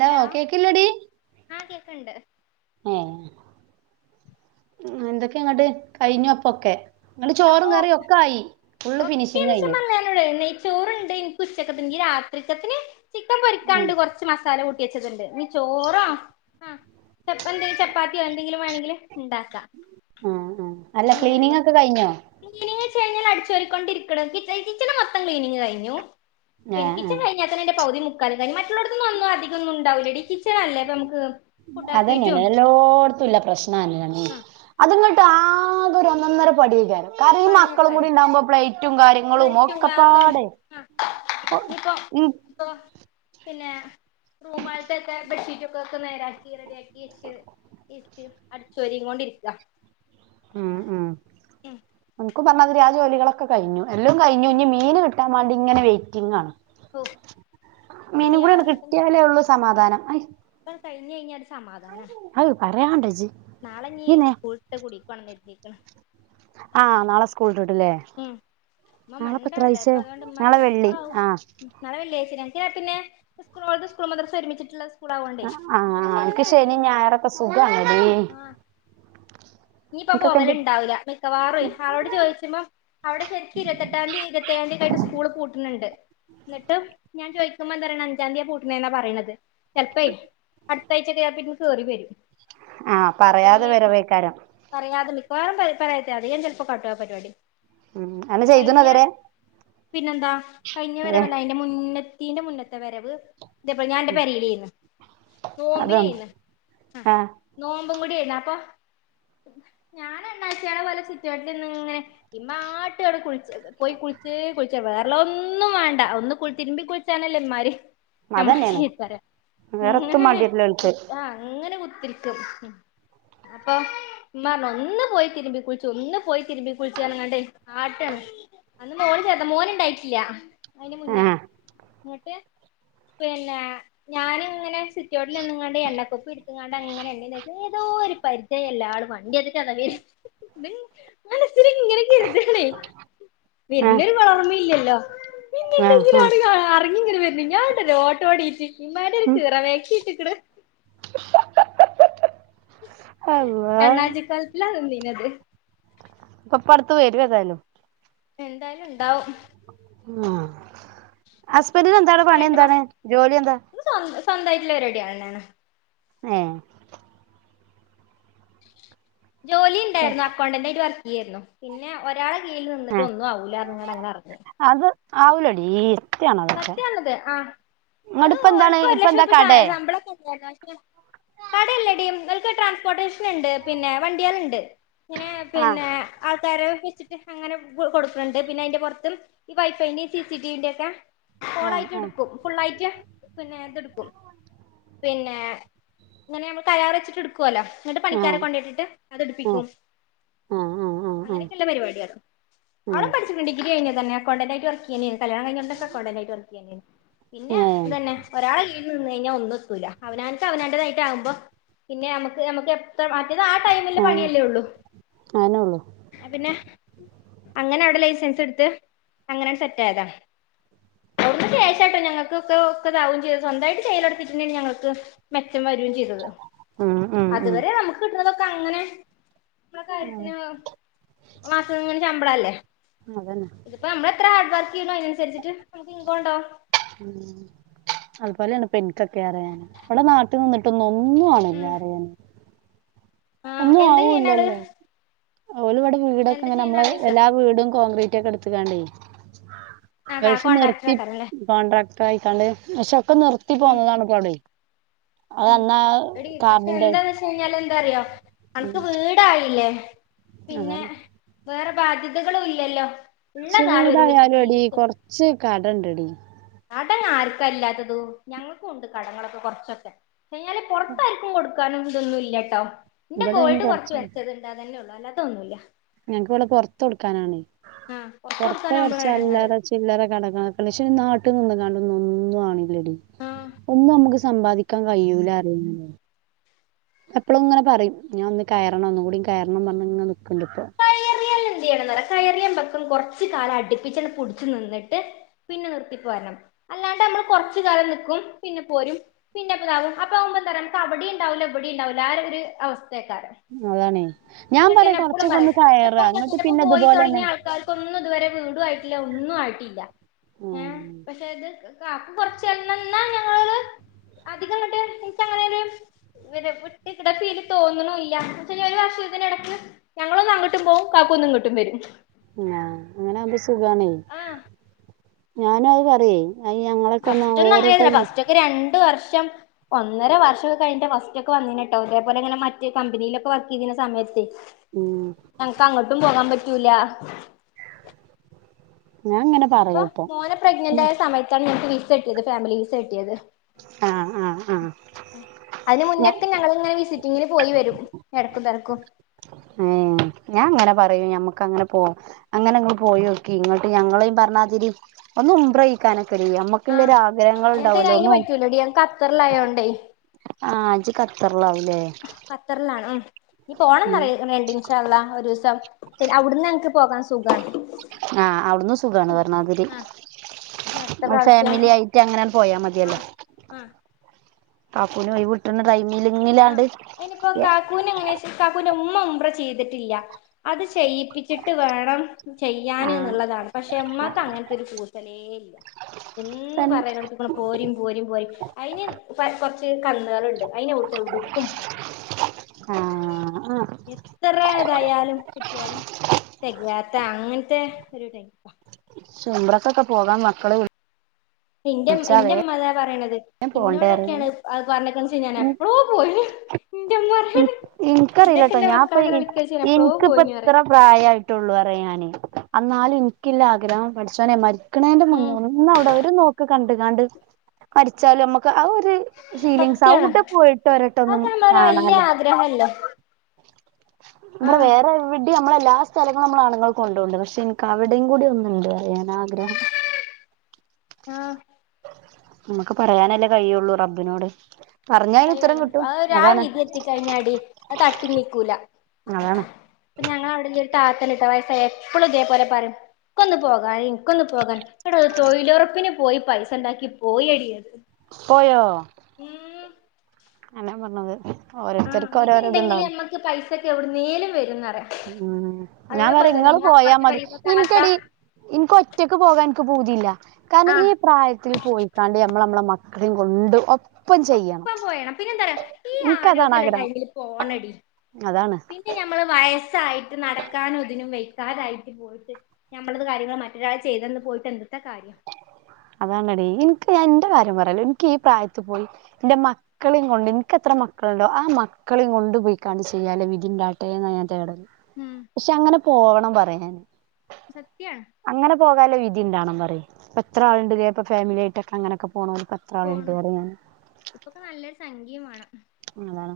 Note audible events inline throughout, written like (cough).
Hello ആഹ് കേക്ക്ണ്ട്. ഏഹ് എന്തൊക്കെയാ ഇങ്ങട്ട്, കഴിഞ്ഞ് അപ്പൊക്കെ. ഇങ്ങട്ട് അപ്പൊ ചോറും കറിയും ഒക്കായി. ഫുള്ള് ഫിനിഷിങ് കഴിഞ്ഞു. (unintelligible) നെയ് ചോറ് ണ്ട് ഇൻക്ക് ഉച്ചക്കത്തിന് ഇഞ്ഞ് രാത്രിക്കത്തിന് ചിക്കൻ ഉം, പൊരിക്കാണ്ട് കൊർച്ച്. ച്ച് മസാല കൂട്ടി വെച്ചത്ണ്ട് ഇഞ്ഞ് ചോറാ, ചപ് എന്തെ ചപ്പാത്തിയോ എന്തെങ്കിലും വേണങ്കിൽ ഇണ്ടാക്കാ. ആഹ് ആഹ്. അല്ല ക്ലീനിങ് ഒക്കെ കഴിഞ്ഞോ? ക്ലീനിങ്ച്ച് കഴിഞ്ഞാൽ അടിച്ചോരിക്കൊണ്ടിരിക്ക്ണ്. കിച്ച കിച്ചൺ മൊത്തം ക്ലീനിങ് കഴിഞ്ഞു. ആ പിൻ ആ കിച്ചൺ കഴിഞ്ഞാ തന്നെ ഇന്റെ പൗതി മു ക്കാല് കഴിഞ്ഞു. മറ്റുള്ളോട്ത്ത്ന്നൊന്നും അധികം ഒന്നും ഉണ്ടാവുലെടി. കിച്ചണല്ലേ അപ്പം നമക്ക്, ഫുഡ് ആക്കീട്ടും എല്ലോട്ത്തുള്ള പ്രശ്നാണ്യേണി അത്ങ്ങട്ട് ആകെ ഒര് ഒന്നൊന്നര പഠിയേക്കാരം. കാര്ണം ഈ മക്കളും പണിയക്കാര കൂടി ഉണ്ടാവുമ്പോ പ്ലേറ്റും കാര്യങ്ങളും പ്ലേറ്റും ഗ്ലാസും ഒക്കെപ്പാടെ. ആഹ് ഇപ്പൊ ഇനിയിപ്പോ ഇ (unintelligible) പിന്നെ റൂമോൾത്തൊക്കെ ബെഡ്ഷീറ്റൊക്കെ ഒക്കെ നേരാക്കി റെഡിയാക്കി വെച്ച് ' (unintelligible) 'അടിച്ചോരിങ്ങാ ണ്ടിരിക്കാ ഉം ഉം ഉം എനക്കും പറഞ്ഞാതിരി ആ ജോലികളൊക്കെ കഴിഞ്ഞു, എല്ലും കഴിഞ്ഞു ഇഞ്ഞ് മീന് കിട്ട കിട്ടാൻ വേണ്ടി ഇങ്ങനെ വെയ്‌റ്റിംഗ് (inaudible) ഇനി മീനും കൂടി കിട്ടിയാലോള്ളു സമാധാനം. ഇപ്പണ്ട് കഴിഞ്ഞ് കഴിഞ്ഞാൽ സമാധാനാ അത് പറയാണ്ട ഇജ്ജ് നാളെ ഇഞ്ഞ് ഇയ്യ് സ്കൂൾ ഇന്റെ കുടിക്ക് പോണന്ന് കരുതിക്ണ്. ആഹ് നാളെ സ്കൂൾ വിട്ടിട്ട്ല്ലേ. ഉം ഉമ്മമ്മണ്ട് അടെ അപ്പോ അതൊണ്ട് ഉമ്മാക്ക് നാളെ വെള്ളി എടങ്ങാറാവും. ആഹ് നാളെ വെള്ളിയാഴ്ച്ചല്ലേ ഞങ്ങൾക്ക് പിന്നെ സ്കൂളും ഓൾത് സ്കൂൾ മദ്റസയും ഒരുമിച്ചിട്ടുള്ള സ്കൂളാവോണ്ടേ നമുക്ക് പിന്നെ ആഹ് ശനി അൻക്ക് ഞായർ ശനിം ലീവ് കിട്ടും ഞായറൊക്കെ സുഖാണടി. ഇഞ്ഞ് ഇപ്പോ പോകല് ഇന്റെ ഇണ്ടാവില്ല,. മിക്കവാറും ആളോട് ചോദിച്ചുമ്പം അവിടെ ശരിക്ക് ഇരുപത്തെട്ടാംതി ഇരുപത്തേയാം തീയതി ഒക്കെ ആയിട്ട് സ്കൂള് പൂട്ട്ണണ്ട്. എന്നിട്ടും ഞാൻ ചോദിക്കുമ്പോ എന്താ പറയണത് അഞ്ചാന്തിയാ പൂട്ടുന്നത് എന്നാ പറയണത്. ചെലപ്പേ അടുത്ത ആഴ്ചക്കെ പിന്നെ കേറി വരും. ആഹ് അപ്പൊ പറയാതെ ഇനി വരവേക്കാരം. പറയാതെ മിക്കവാറും പറയാതെ അധികം ചിലപ്പോ കാട്ടും ആ പരിപാടി. ഉം അന്നെ ചെയ്ത്ണോ കഴിഞ്ഞ ഇതുവരെ പിന്നെന്താ കഴിഞ്ഞ അതെ വരവ ലാ അ ന്റെ മുന്നത്തിന്റെ മുന്നത്തെ വരവ് ഞാൻ എന്റെ പെരേലേന്ന് അതാണ് നോമ്പിനേന്ന് ആഹ്. നോമ്പും കൂടിയേന്ന് അപ്പോ ഞാൻ അണ്ണാച്ച്യളെ പോലെ സിറ്റോട്ടില് ഇരുന്ന് ഇങ്ങനെ ഉമ്മ ആട്ട കുളിച്ച് പോയി കുളിച്ച് കുളിച്ച് വേറെള്ളതൊന്നും വാണ്ട ഒന്ന് തിരുമ്പി കുളി ച്ചാണല്ലോ ഇമ്മാര് നമ്മളെ അതന്നേണ് ചീത്ത പറ്യ വേറെത്തും മാണ്ടിവരില്ല ഓൽക്ക് ആഹ് അങ്ങനെ കുത്തിരി ക്കും, അപ്പോ ഉമ്മ പറഞ്ഞ് ഒന്ന് പോയി തിരുമ്പി കുളിച്ച് ഒന്ന് പോയി തിരുമ്പി കുളിച്ച്. പറഞ്ഞാണ്ട് ആട്ടാണ് അന്ന് മോന് ചെറുതാ മോന് ഇണ്ടായിട്ടില്ല, അതിന് മുന്നേണ്. ആഹ് ഇന്നട്ട് പിന്നെ ഞാന് ഇങ്ങനെ സിറ്റോട്ടിൽ നിന്ന്കാണ്ട് എണ്ണ ക്കുപ്പി എടുത്ത് ങ്ങാണ്ട് അങ്ങനെ എണ്ണിം തേച്ച് ഏതോ ഒരു പരിചയള്ള ആൾ വണ്ടിട്ട (unintelligible) (inaudible) മനസ്സിൽ ഇങ്ങനെ കരുതാണ്. ആഹ് വരുന്നൊരു കൊളർമ്മിം ഇല്ലല്ലോ പിന്നെ ആഹ് എന്തെങ്കിലും ആഹ് അറിയോ അറങ്ങി ഇങ്ങനെ വരുന്നു ഞാൻ ഓട്ടോടിട്ട് ഇമ്മാന്റൊരു ഒരു ഉം കീറ മാക്സി ഇട്ട്കണ്. (inaudible) അണ്ണാച്ചി കോലത്തിലാ നിന്നിന്നത്. ഇപ്പ ഇപ്പടുത്ത് വരും ഏതായാലും. നിഎന്തായാലും ഉണ്ടാവും. ആഹ് ഹസ്ബൻഡിന് എന്താ അവിടെ ഇപ്പൊ പണി രണ്ട് എന്താണ്? മാസം ജോലി എന്താ? സ്വന്ത സ്വന്തയിട്ടുള്ള പരിപാടി ആണ്. ഏഹ് ജോലിണ്ടായിരുന്നോ അകൗണ്ടൻ്റൊയിട്ട് വർക്ക് ചെയ്യായിരുന്നു പിന്നെ ഒരാളെ കീഴിൽ നിന്നട്ട് ഏഹ് ഒന്നു ആവുലാറഞ്ഞിങ്ങാണ്ട് അങ്ങനെ അറങ്ങി അത് ആവൂലടീ സത്യംന്നത് ആ അത് ഇങ്ങട് ഇപ്പ എന്താണ് ഓല്ക്ക് ഒരു ഇപ്പ ലക്ഷം എന്താ രൂപ കടേ ശമ്പളമക്കെ ഉണ്ടായി (unintelligible) കട ല്ലടി ഓല്ക്ക് ട്രാൻസ്പോർട്ടേഷൻണ്ട് പിന്നെ വണ്ടിയാ ള്ണ്ട് ഇങ്ങനെ ആഹ് പിന്നെ ആൾക്കാരെ വെച്ചിട്ട് അങ്ങനെ കൊടുക്കുന്നുണ്ട് പിന്നെ അയിന്റെ പൊറത്ത് ഈ വൈഫൈന്റെയും സിസി ടിവിന്റെ ഒക്കെ ആഹ് കോളായിട്ട് ആഹ് എടുക്കും ഫുള്ളായിറ്റ് പിന്നെ ഇതെടുക്കും പിന്നെ ഇങ്ങനെ നമ്മൾ കരാർ വെച്ചിട്ട് എട് ക്കല്ലോ എന്നിട്ട് പണിക്കാരെ ആഹ് കൊണ്ടട്ടിട്ട് ആഹ് അതെടുപ്പിക്കും ആഹ് ആഹ് ആഹ് ആഹ് അങ്ങനൊക്കെല്ല പരിപാടിയാത് അവള് ഉം പഠിച്ചിണ്ട് ഡിഗ്രി കഴിഞ്ഞതെന്നെയാ അക്കൗണ്ടന്റായിറ്റ് വർക്ക് ചെയ്യ (unintelligible) കല്യാണം കഴിഞ്ഞ ഒടനെ അക്കൗണ്ടന്റായിട്ട് വർക്ക് ചെയ്യ (unintelligible) പിന്നെ ഏഹ് ഇതെന്നെ ഒരാളെ കീഴില് നിന്ന് കയിഞ്ഞാ ഒന്നും എത്തൂലാ അവനാൻക്ക് അവനാൻ്റതായിട്ടാവുമ്പം പിന്നെ നമ്മക്ക് നമ്മക്ക് എപ്പ് (unintelligible) മറ്റേത് ആ ടൈമില്ള്ള ഉം പണിയല്ലേ ഉള്ളൂ അയന്നൊള്ളു അ പിന്നെ അങ്ങനെ അവിടെ ലൈസൻസ് എടുത്ത് അങ്ങനാണ്ട് സെറ്റ് ആയതാ അവിടുന്ന് (unintelligible) ഞങ്ങക്ക് ക്കെ ഒക്കെ ഇതാവും ചെയ്തു സ്വന്തായിട്ട് ചെയ്യല് (unintelligible) ഞങ്ങക്ക് മെച്ചം വെരും ചെയ്തു ഉം (unintelligible) ഉം ഉം അതുവരെ നമ്മക്ക് കിട്ടണതൊക്കെ അങ്ങനെ നമ്മളെ ഉം കാര്യത്തിന് മാസ ഇങ്ങനെ ശമ്പളല്ലേ അതന്നെ (unintelligible) പ്പ നമ്മള് എത്ര ഹാർഡ് വർക്കെയ്യ്ണ് യ് അയ്നൻസരിച്ച് നമ്മുക്ക് ഇൻകം ഉണ്ടാകും. ഇൻകം. ഉം അതുപോലെയാണ് ഇപ്പ ഇൻകൊക്കെ അറിയാന് ഇപ്പളും നാട്ടില് നിന്നിട്ട് ട്ടൊന്നും ഒന്നും ആവണില്ല ഉം അറിയാന് ആഹ് ഒന്നും എന്താ ചെയ്യണാള് ആവൂല്ലല്ലോ ഓല് ഇവിടെ വീടൊക്കെങ്ങനെ അമ്മള് ആള് ചോയിക്കാ എല്ലാ വീടും കോൺക്രീറ്റ് ഒക്കെ എടുത്ത് ത്ത്ങ്ങാണ്ടേ ആഹ് ഗൾഫ് കോൺട്രാക്ടർ നിർത്തി ആക്കാരല്ലേ കോൺട്രാക്ടർ ആയിക്കാണ്ട് പക്ഷെ ഒക്കെ നിർത്തി ഉം പോന്നതാണ് ഇപ്പവടെ ഉം എടി പക്ഷെ കാർഡിന്റെ എന്താന്നെച്ചാ കഴിഞ്ഞാല് എന്താറിയോ ഉം അനക്ക് വീടായില്ലേ പിന്നെ അതാണ് വേറെ ബാധ്യതകളും ഇല്ലല്ലോ ഉള്ള പക്ഷെ കാലം ഒരുമിച്ച് വീടായാലും എടി ജീവിച്ചോ കൊറച്ച് കടണ്ടെടീ കട ആർക്കാ ഇല്ലാത്തത് ഞങ്ങൾക്കും ഉണ്ട് കടങ്ങളൊക്കെ കൊറച്ചൊക്കെ കഴിഞ്ഞാല് പൊറത്താര്ക്കും കൊട് കൊടുത്ത ക്കാനും ഇതൊന്നുല്ലാട്ടോ ഇന്റെ ഇവിടെ അയിന് ഗോൾഡ് കൊറച്ച് വെച്ചത്ണ്ട് അതന്നെ ഉള്ളു അല്ലാതൊന്നുല്ലാ ഞങ്ങക്ക് ഇവിടെ പൊറത്ത് കൊടുക്കാനാണ് ആഹ് പുറത്ത് പൊറത്ത് കൊടുക്കാനാവുമ്പളാ എടങ്ങേറ് മേടിച്ചല്ലാതെ ചില്ലറ കടങ്ങളൊക്കെ പക്ഷെ ഇനി നാട്ട് നിന്നും കാണ്ട് ഒന്നും ആവില്ലെടി ഒന്ന് നമ്മക്ക് സ് സമ്പാദിക്കാൻ കയ്യൂലാ പറിയും ഇങ്ങനെ എപ്പളും ഇങ്ങനെ പറയും ഞാൻ ഒന്ന് കയറണം ഒന്നു കൂടി കയറണം പറഞ്ഞ് ഇങ്ങനെ നിക്ക്ണ്ട്പ്പം കയറിയാല് എന്ത് ചെയ്യണന്ന് അറിയോ കയറിയാല്മ്പക്ക് കൊറച്ച്കാലം അടിപ്പിച്ചാണ്ട് പുടിച്ചു നിന്നിട്ട് പിന്നെ നിർത്തിപ്പോരണം അല്ലാണ്ട് അമ്മള് കൊറച്ച് കാലം നിക്കും പിന്നെ പോരും പിന്നെ ഇപ്പ ഇതാവും അപ്പ ആവുമ്പം എന്താറിയോ നമുക്ക് അവിടെ ഇണ്ടാവൂല്ലാ ഇവിടെ ഇണ്ടാവൂല്ലാ (unintelligible) ആ ഒരു അവസ്ഥക്കാരം അതാണേ ഞാൻ പറയാ കൊറച്ചൊക്കെ ഒന്ന് കയറണ ഇന്നട്ട് പിന്നെ ഇതുപോലെന്നെ ക്കാർക്കൊന്നും ഇതുവരെ വീടു ആയിട്ടില്ല ഒന്നും ആയിട്ടില്ല ആ ഏഹ് പക്ഷെ ഇത് (unintelligible) ആഹ് (unintelligible) ഇന്നാ ഞങ്ങള് അധികങ്ങട്ട് (unintelligible) (unintelligible) ഫീൽ തോന്നണൂല്ലാ (unintelligible) ഒരു വർഷത്തിന് എടക്ക് ഞങ്ങളൊന്ന് അങ്ങട്ടും പോവും കാക്കു ഒന്ന്ങ്ങട്ടും വരും ആഹ് അങ്ങനാവുമ്പോ സുഖാണേ ആഹ് ഞാനും അത് പറയെ അത് ഞങ്ങളൊക്കെ ഒന്ന് (unintelligible) ക്ക് രണ്ട് വർഷം ഒന്നര വർഷൊക്കെ കഴിഞ്ഞിട്ടാ ഫസ്റ്റ് ഒക്കെ വന്നീനെട്ടോ ഇതേപോലെ ഇങ്ങനെ മറ്റ് കമ്പനിയിലൊക്കെ വർക്ക് ചെയ്യണ സമയത്തെ ഉം ഞങ്ങക്ക് അങ്ങട്ടും പോകാൻ പറ്റൂലാ ഞാ ഇങ്ങനെ ഇപ്പം പറയും ഇപ്പൊ മോനെ പ്രഗ്നന്റ് ആയ സമയത്താണ് ഞങ്ങക്ക് വിസ കിട്ടിയത് ഫാമിലി വിസ കിട്ടിയത് ആ ആ ആ അതിന് ഞ മുന്നെക്കെ ഞങ്ങളിങ്ങനെ വിസി ഇങ്ങനെ പോയി വരും ഇടക്കും തരക്കും അയൊ ഞാൻ അങ്ങനെ പറൂ ഞമ്മക്ക് അങ്ങനെ പോ അങ്ങനെ അങ്ങ് പോയൊക്കി ഇങ്ങോട്ട് ഞങ്ങള് പറഞ്ഞാതിരി ഒന്നുംബ്രയിക്കാനൊക്കെല്ല് ഞമ്മ ആഹ് ക്കിലെഒരു ആഗ്രഹങ്ങൾ ഞങ്ങക്ക് ഉണ്ടാവല്ലോ അയിന് ഒന്നു പറ്റൂലടി ഞങ്ങക്ക് ഖത്തറിലായോണ്ടേ ആ ഇജ് കഖത്തറിലാവൂല്ലേ കത്തറിലാണ് ഉം ഇനീ പോണംന്ന്റയെ രണ്ടിന്ഷആള്ള ഒരുസം അവിടുന്ന് ഞങ്ങക്ക് പോകാ ആഹ് അവിടുന്ന് സുഖണ് വരണാതിരി ആഹ് ഇനി അടുത്ത ആ പ്രാവശ്യം ഫാമിലി ആയിട്ട് അങ്ങനണ് പോയാ മതിയല്ലോ ആഹ് ആഹ് കാക്കൂന് കൈ വിട്ടുന്ന ടൈമിലിങ്ങിലാണ്ട് യെ കൂനങ്ങനെ ഇസ് കക്കുന്റെ ഉമ്മ ഉമ്പ്ര ചെയ്തിട്ടില്ല അത് ചെയ്യിപ്പിച്ചിട്ട് വേണം ചെയ്യാന് ആഹ് എന്നുള്ളതാണ് പക്ഷെ ഉമ്മക്ക് അങ്ങനത്തെ ഒരു കൂസാലേ ഇല്ല എന്ന് തൻ പറയാനടുപ്പളും പോരിം പോരിം പോയ് അയിന് പ കുറച്ച് കന്നുകളുണ്ട് അയിന് ഊട്ടും ടുക്കും ആഹ് ആഹ് എത്ര ഇതായാലും കിട്ടിയാലും തെകാത്ത അങ്ങനത്തെ ഒരു ടൈപ്പ ചുമമ്പ്രക്കൊക്കെ പോകാ മക്കളെ വിളി എന്റെ എന്റെമ്മതാ പറയണത് പോണ്ടേ പറയും ഇന്നോടൊക്കെയാണ് അത് പറഞ്ഞക്കന് ശനിഞാൻ എപ്പോളോ പോയി എന്റെ ഉമ്മ പറയാണ് ഇന്നൊക്കെ എനിക്കറിയില്ലട്ടോ ഇന്റെ ഞാഇപ്പ മക്കളങ്ങനെ എനി വിളിക്കലിച്ച് ഞാൻ എപ്പളോ എനിക്ക് ഇപ്പ പോയിന് ഇത്ര പറയും പ്രായയിട്ടുള്ളു പറയാനേ ആന്നാലും എനിക്കില്ല ആഗ്രഹം പഠിച്ചോനെ മരി ക്കന്നെന്റെ മുന്നെ ഉം ഒന്ന് അവിടെ അവര് നോക്ക് കണ്ട് കാണ്ട് മരിച്ചാലും നമ്മുക്ക് ആ ഒര് സത്യാണ് ഫീലിങ്സവിടെ പോയിട്ട് വരട്ടെ ഒന്നും കാണാല്ലോ ആഗ്രഹ ഇല്ലാ ഇവിടെ വേറെവി ട്ടി നമ്മളെല്ലാ സ്ഥലങ്ങളും നമ്മൾ ആണുങ്ങൾ കൊണ്ടോണ്ട് പക്ഷെ എനിക്ക് അവിടെേയും കൂടി ഒന്നുണ്ട് പറയാൻ ആഗ്രഹം ആഹ് നമുക്ക് പറയാനല്ലേ കഴിയുള്ളൂ റബ്ബിനോട് പറഞ്ഞാൽ അയിന് ഉത്തരം കിട്ടും അതാണ് കഴിഞ്ഞാടി അത് തട്ടി നീക്കൂല അതാണ് അപ്പ ഞൾ അവിടെല്യ ഒരു താത്തല്ലിട്ട വയസ എപ്പളും ഇതെ പോലെ പറം ഇക്കൊന്ന് പോകാ എനിക്കൊന്ന് പോകാൻ കേട്ടാ തൊഴിലുറപ്പിന് പോയി പൈസ ഉണ്ടാക്കി പോയെടി ആത് പോയൊ ഉം എല്ലാം പറഞ്ഞത് ആ ഓരോരുത്തർക്ക് ഇത് ഓരോരോ ഇണ്ടെങ്കിൽ ഇതുണ്ടാവല്ലോ നമ്മക്ക് പൈസക്കെ എവിടുന്നേലും വരുന്നറേ ഉം ഞാൻ പറെ ഇങ്ങള് പോയാ അപ്പറത്തെ മതി പെരേത്തെ താത്ത ഇനിക്കടി എനിക്ക് ഒറ്റക്ക് പോകാ എക്ക് പൂതിയില്ല കാരണം ഈ ആഹ് പ്രായത്തിൽ പോയി കാണ്ട് നമ്മൾ നമ്മളെ മക്കളെയും കൊണ്ട് ഒപ്പം ചെയ്യണം ഒപ്പം പോയണം പിന്നെ എന്താ പറയാ ഈ ഇൻക്കതാണ് ആരോഗ്യഉള്ള ആഗ്രഹം ടൈമില് പോണടി അതാണ് പി ന്നെ നമ്മള് വയസ്സായിട്ട് നടക്കാനും ഇതിനും വെക്കാതായിട്ട് പോയിട്ട് ഞമ്മളത് കാര്യങ്ങൾ മറ്റൊരാൾ ചെയ്തെന്ന് പോയിട്ട് എന്തുട്ട കാര്യം അതാനടി എനിക്ക്ഞാ എന്റെ കാര്യം പറയാലോ എനിക്ക് ഈ പ്രായത്തിൽ പോയി എന്റെ മ മക്കളേം കൊണ്ട് എനിക്കത്ര മക്കളുണ്ടോ ആ മക്കളേം കൊണ്ട് പോയിക്കണ്ട് ചെയ്യാല് വിതിണ്ടാട്ടെ എന്നാ ഞാൻ തേടല്ല് ഉം പക്ഷെ അങ്ങനെ പോണം പറയാന് സത്യാണ്. അങ്ങനെ പോകാലെ വിധി ഇണ്ടാവണം പറ്യെ. എത്ര ആള്ണ്ട്ലേ ഇപ്പ ഫേമിലി ആയിട്ടൊക്കെ അങ്ങനൊക്കെ പോണോല്. ഇപെത്ര ആള്ണ്ട് പോണു അറ്യ ഞാന് ഇപ്പൊക്കെ നല്ലൊരു സംഖിം വാണം. അതാണ്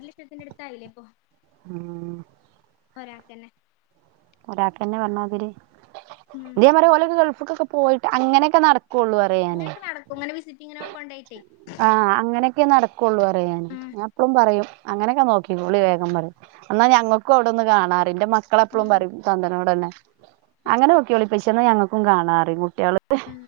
ഒരു ലക്ഷത്തിന്റെ അടുത്തായില്ലെ ഇപ്പൊ. ആഹ് ഒരാക്കെന്നെ ഒരാക്കെന്നെ പറഞ്ഞാതിരി. ഉം ഇതെമാരെ ഓല് ഗൾഫിക്കൊക്ക പോയിട്ട്. അങ്ങനെയൊക്ക നട ക്കൊള്ളൂർ അങ്ങനൊക്കെ നടക്കും. ഇങ്ങനെ വിസിറ്റിങ്ങിനൊക്കെ കൊണ്ടോയിട്ടെ. ആഹ് അങ്ങനൊക്കെ നടക്കൊള്ളു പറയെ ഞാന്. ഉം ഞാൻ എപ്പളും പറയും. അങ്ങനൊക്കെ നോക്കിക്കോള്ളി. വേഗം പറയും. അന്നാ ഞങ്ങക്കും അവിടൊന്ന് കാണാറിം. ഇന്റെ മക്ക മക്കള് എപ്പോളും ഉം പറയും തന്തനോടെന്നെ. അങ്ങനെ നോക്ക്യാേളി ഇപ്പച്ചിനെ ഞങ്ങക്കും കാണാറി കുട്ട്യേള് ഉം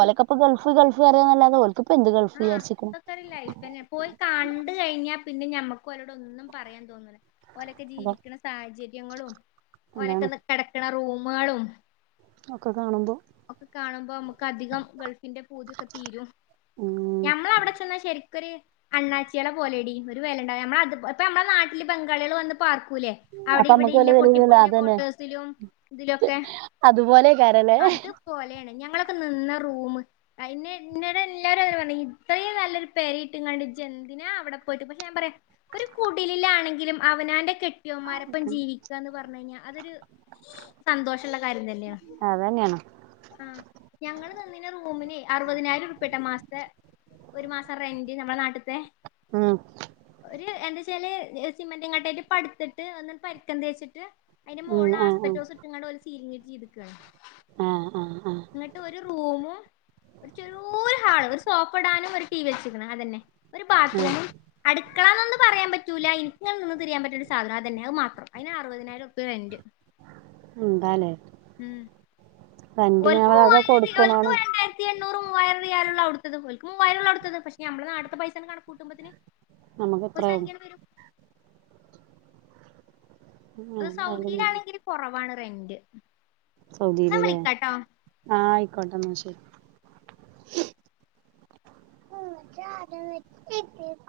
ഓലെക്കെ ഗൾഫ് ഗൾഫ് അറിയാ ന്നല്ലാതെ ഓല്ക്കപ്പെന്ത് ഗൾഫ് വിചാരിച്ചിരിക്ക്ണ്. അതൊരു ലൈഫെന്നെ. പോയി കാണ്ട് കഴിഞ്ഞാ പിന്നെ ഞമ്മക്കും അവരോട് ഒന്നും പറയാൻ തോന്നുല്ല. ഓലൊക്കെ അപ്പൊ ജീവിക്ക്ണ സാഹചര്യങ്ങളും. ഓലൊക്കെ അതാണ് നി കെടക്ക്ണ റൂമേളും. ഒക്കെ കാണുമ്പോ. ഒക്കെ കാണുമ്പോ നമുക്ക് അധികം ഗൾഫിന്റെ പൂതി ഒക്കെ തീരും. ഉം ഞമ്മള് അവിടെ ചെന്നാ ശെരിക്കൊരു അണ്ണാച്യേളെ പോലെടി. ഒരു വെലയുണ്ടാവുല. നമ്മളത് ഇപ്പ നമ്മടെ നാട്ടില് ബംഗാള്യേള് വന്ന് പാർക്കൂല്ലേ. അവിടെ അപ്പൊ ഇവിടെ അമ്മക്ക് ഇല്ല വല്ല വെലയില്ലല്ലോ പൊട്ടിപ്പൊൾഞ്ഞ ക്വാർട്ടേഴ്സിലും ഇതിലൊക്കെ. അതുപോലെ അതുപോലേണ് ഞങ്ങളൊക്കെ നിന്ന റൂം. അയിന് ഇന്നട് എല്ലാരും അതു തന്നെ പറഞ്ഞ്. ഇത്രേയും നല്ലൊരു പെരിട്ട് ഇങ്ങാട്ട് ഇജെൻ പിന്നെ അവിടെ പോയിട്ട്. പക്ഷെ ഞാൻ പറയാ ഒരു കുടിലിലാണെങ്കിലും അവനാന്റെ കെ കെട്ട്യാേന്മാരെപ്പം ജീവിക്കാന്ന് പറഞ്ഞ് കഴിഞ്ഞാ അതൊരു സന്തോഷഇള്ള കാര്യം തന്നെയാ. അതെന്നേണ്. ആ ഞങ്ങള് നിന്നീന റൂമിന് അറുപതിനായിരം ഉറ്പ്യ ട്ടൊ മാസത്തെ ഒരു മാസം റെന്റ് നമ്മളെ നാട്ട്ത്തെ. ഉം ഒരു എന്താച്ചാല് സിമന്റ് കട്ടേല് പടുത്ത്ട്ട് ഒന്ന് പരിക്കൻ തേച്ചിട്ട്. അതിന്റെ മോള് ഉം ള് ആഹ് ആസ്പെറ്റോസ് ഇട്ട്ങ്ങാണ്ട് ഒരു സീരിങ്ങ് ചെയ്തക്കാണ്. ആഹ് ആഹ് ആഹ്. ഇങ്ങട്ട് ഒരു റൂമും ഒരു ചെറോരു ഹാളു ഒരു സോഫ ഇടാനും. ഒരു ടീ വി വെച്ചിരിക്ക്ണ് അതന്നെ. ഒരു ബാത്ത് ആഹ് റൂമും. അടുക്കളന്നൊന്ന് പറയാൻ പറ്റൂല്ല. എനിക്കിങ്ങനെ നിന്ന് തിരിയാൻ പറ്റുന്ന ഒരു സാധനം അതന്നെ അത് മാത്രം അയിന് അറുപതിനായി ഒറുപ്യ റെന്റ്. എന്താല്ലേ ഉം റെന്റി ഞമ്മഅതെ കൊടുക്കണാണ്. ത്തി എണ്ണൂറ് മൂവായിരം റിയാല്ള്ള ഔട്ത്തത്. ഓല്ക്ക് മൂവായിരം ഇള്ളവ്ട്ത്തത് പക്ഷെ നമ്മള് നാട്ടിത്തെ പൈസ ആ കണക്ക് കൂട്ടുമ്പോത്തിന് നമുക്ക് ഇത്രേ അത് സൗദിയിലാണെങ്കില് കൊറവാണ് റെന്റ്. ന്നാ സൗദീല് ലെ. വിളിക്കാട്ടോ ആഹ് ആയിക്കോട്ടെ ഇന്നാ ശരി. (unintelligible)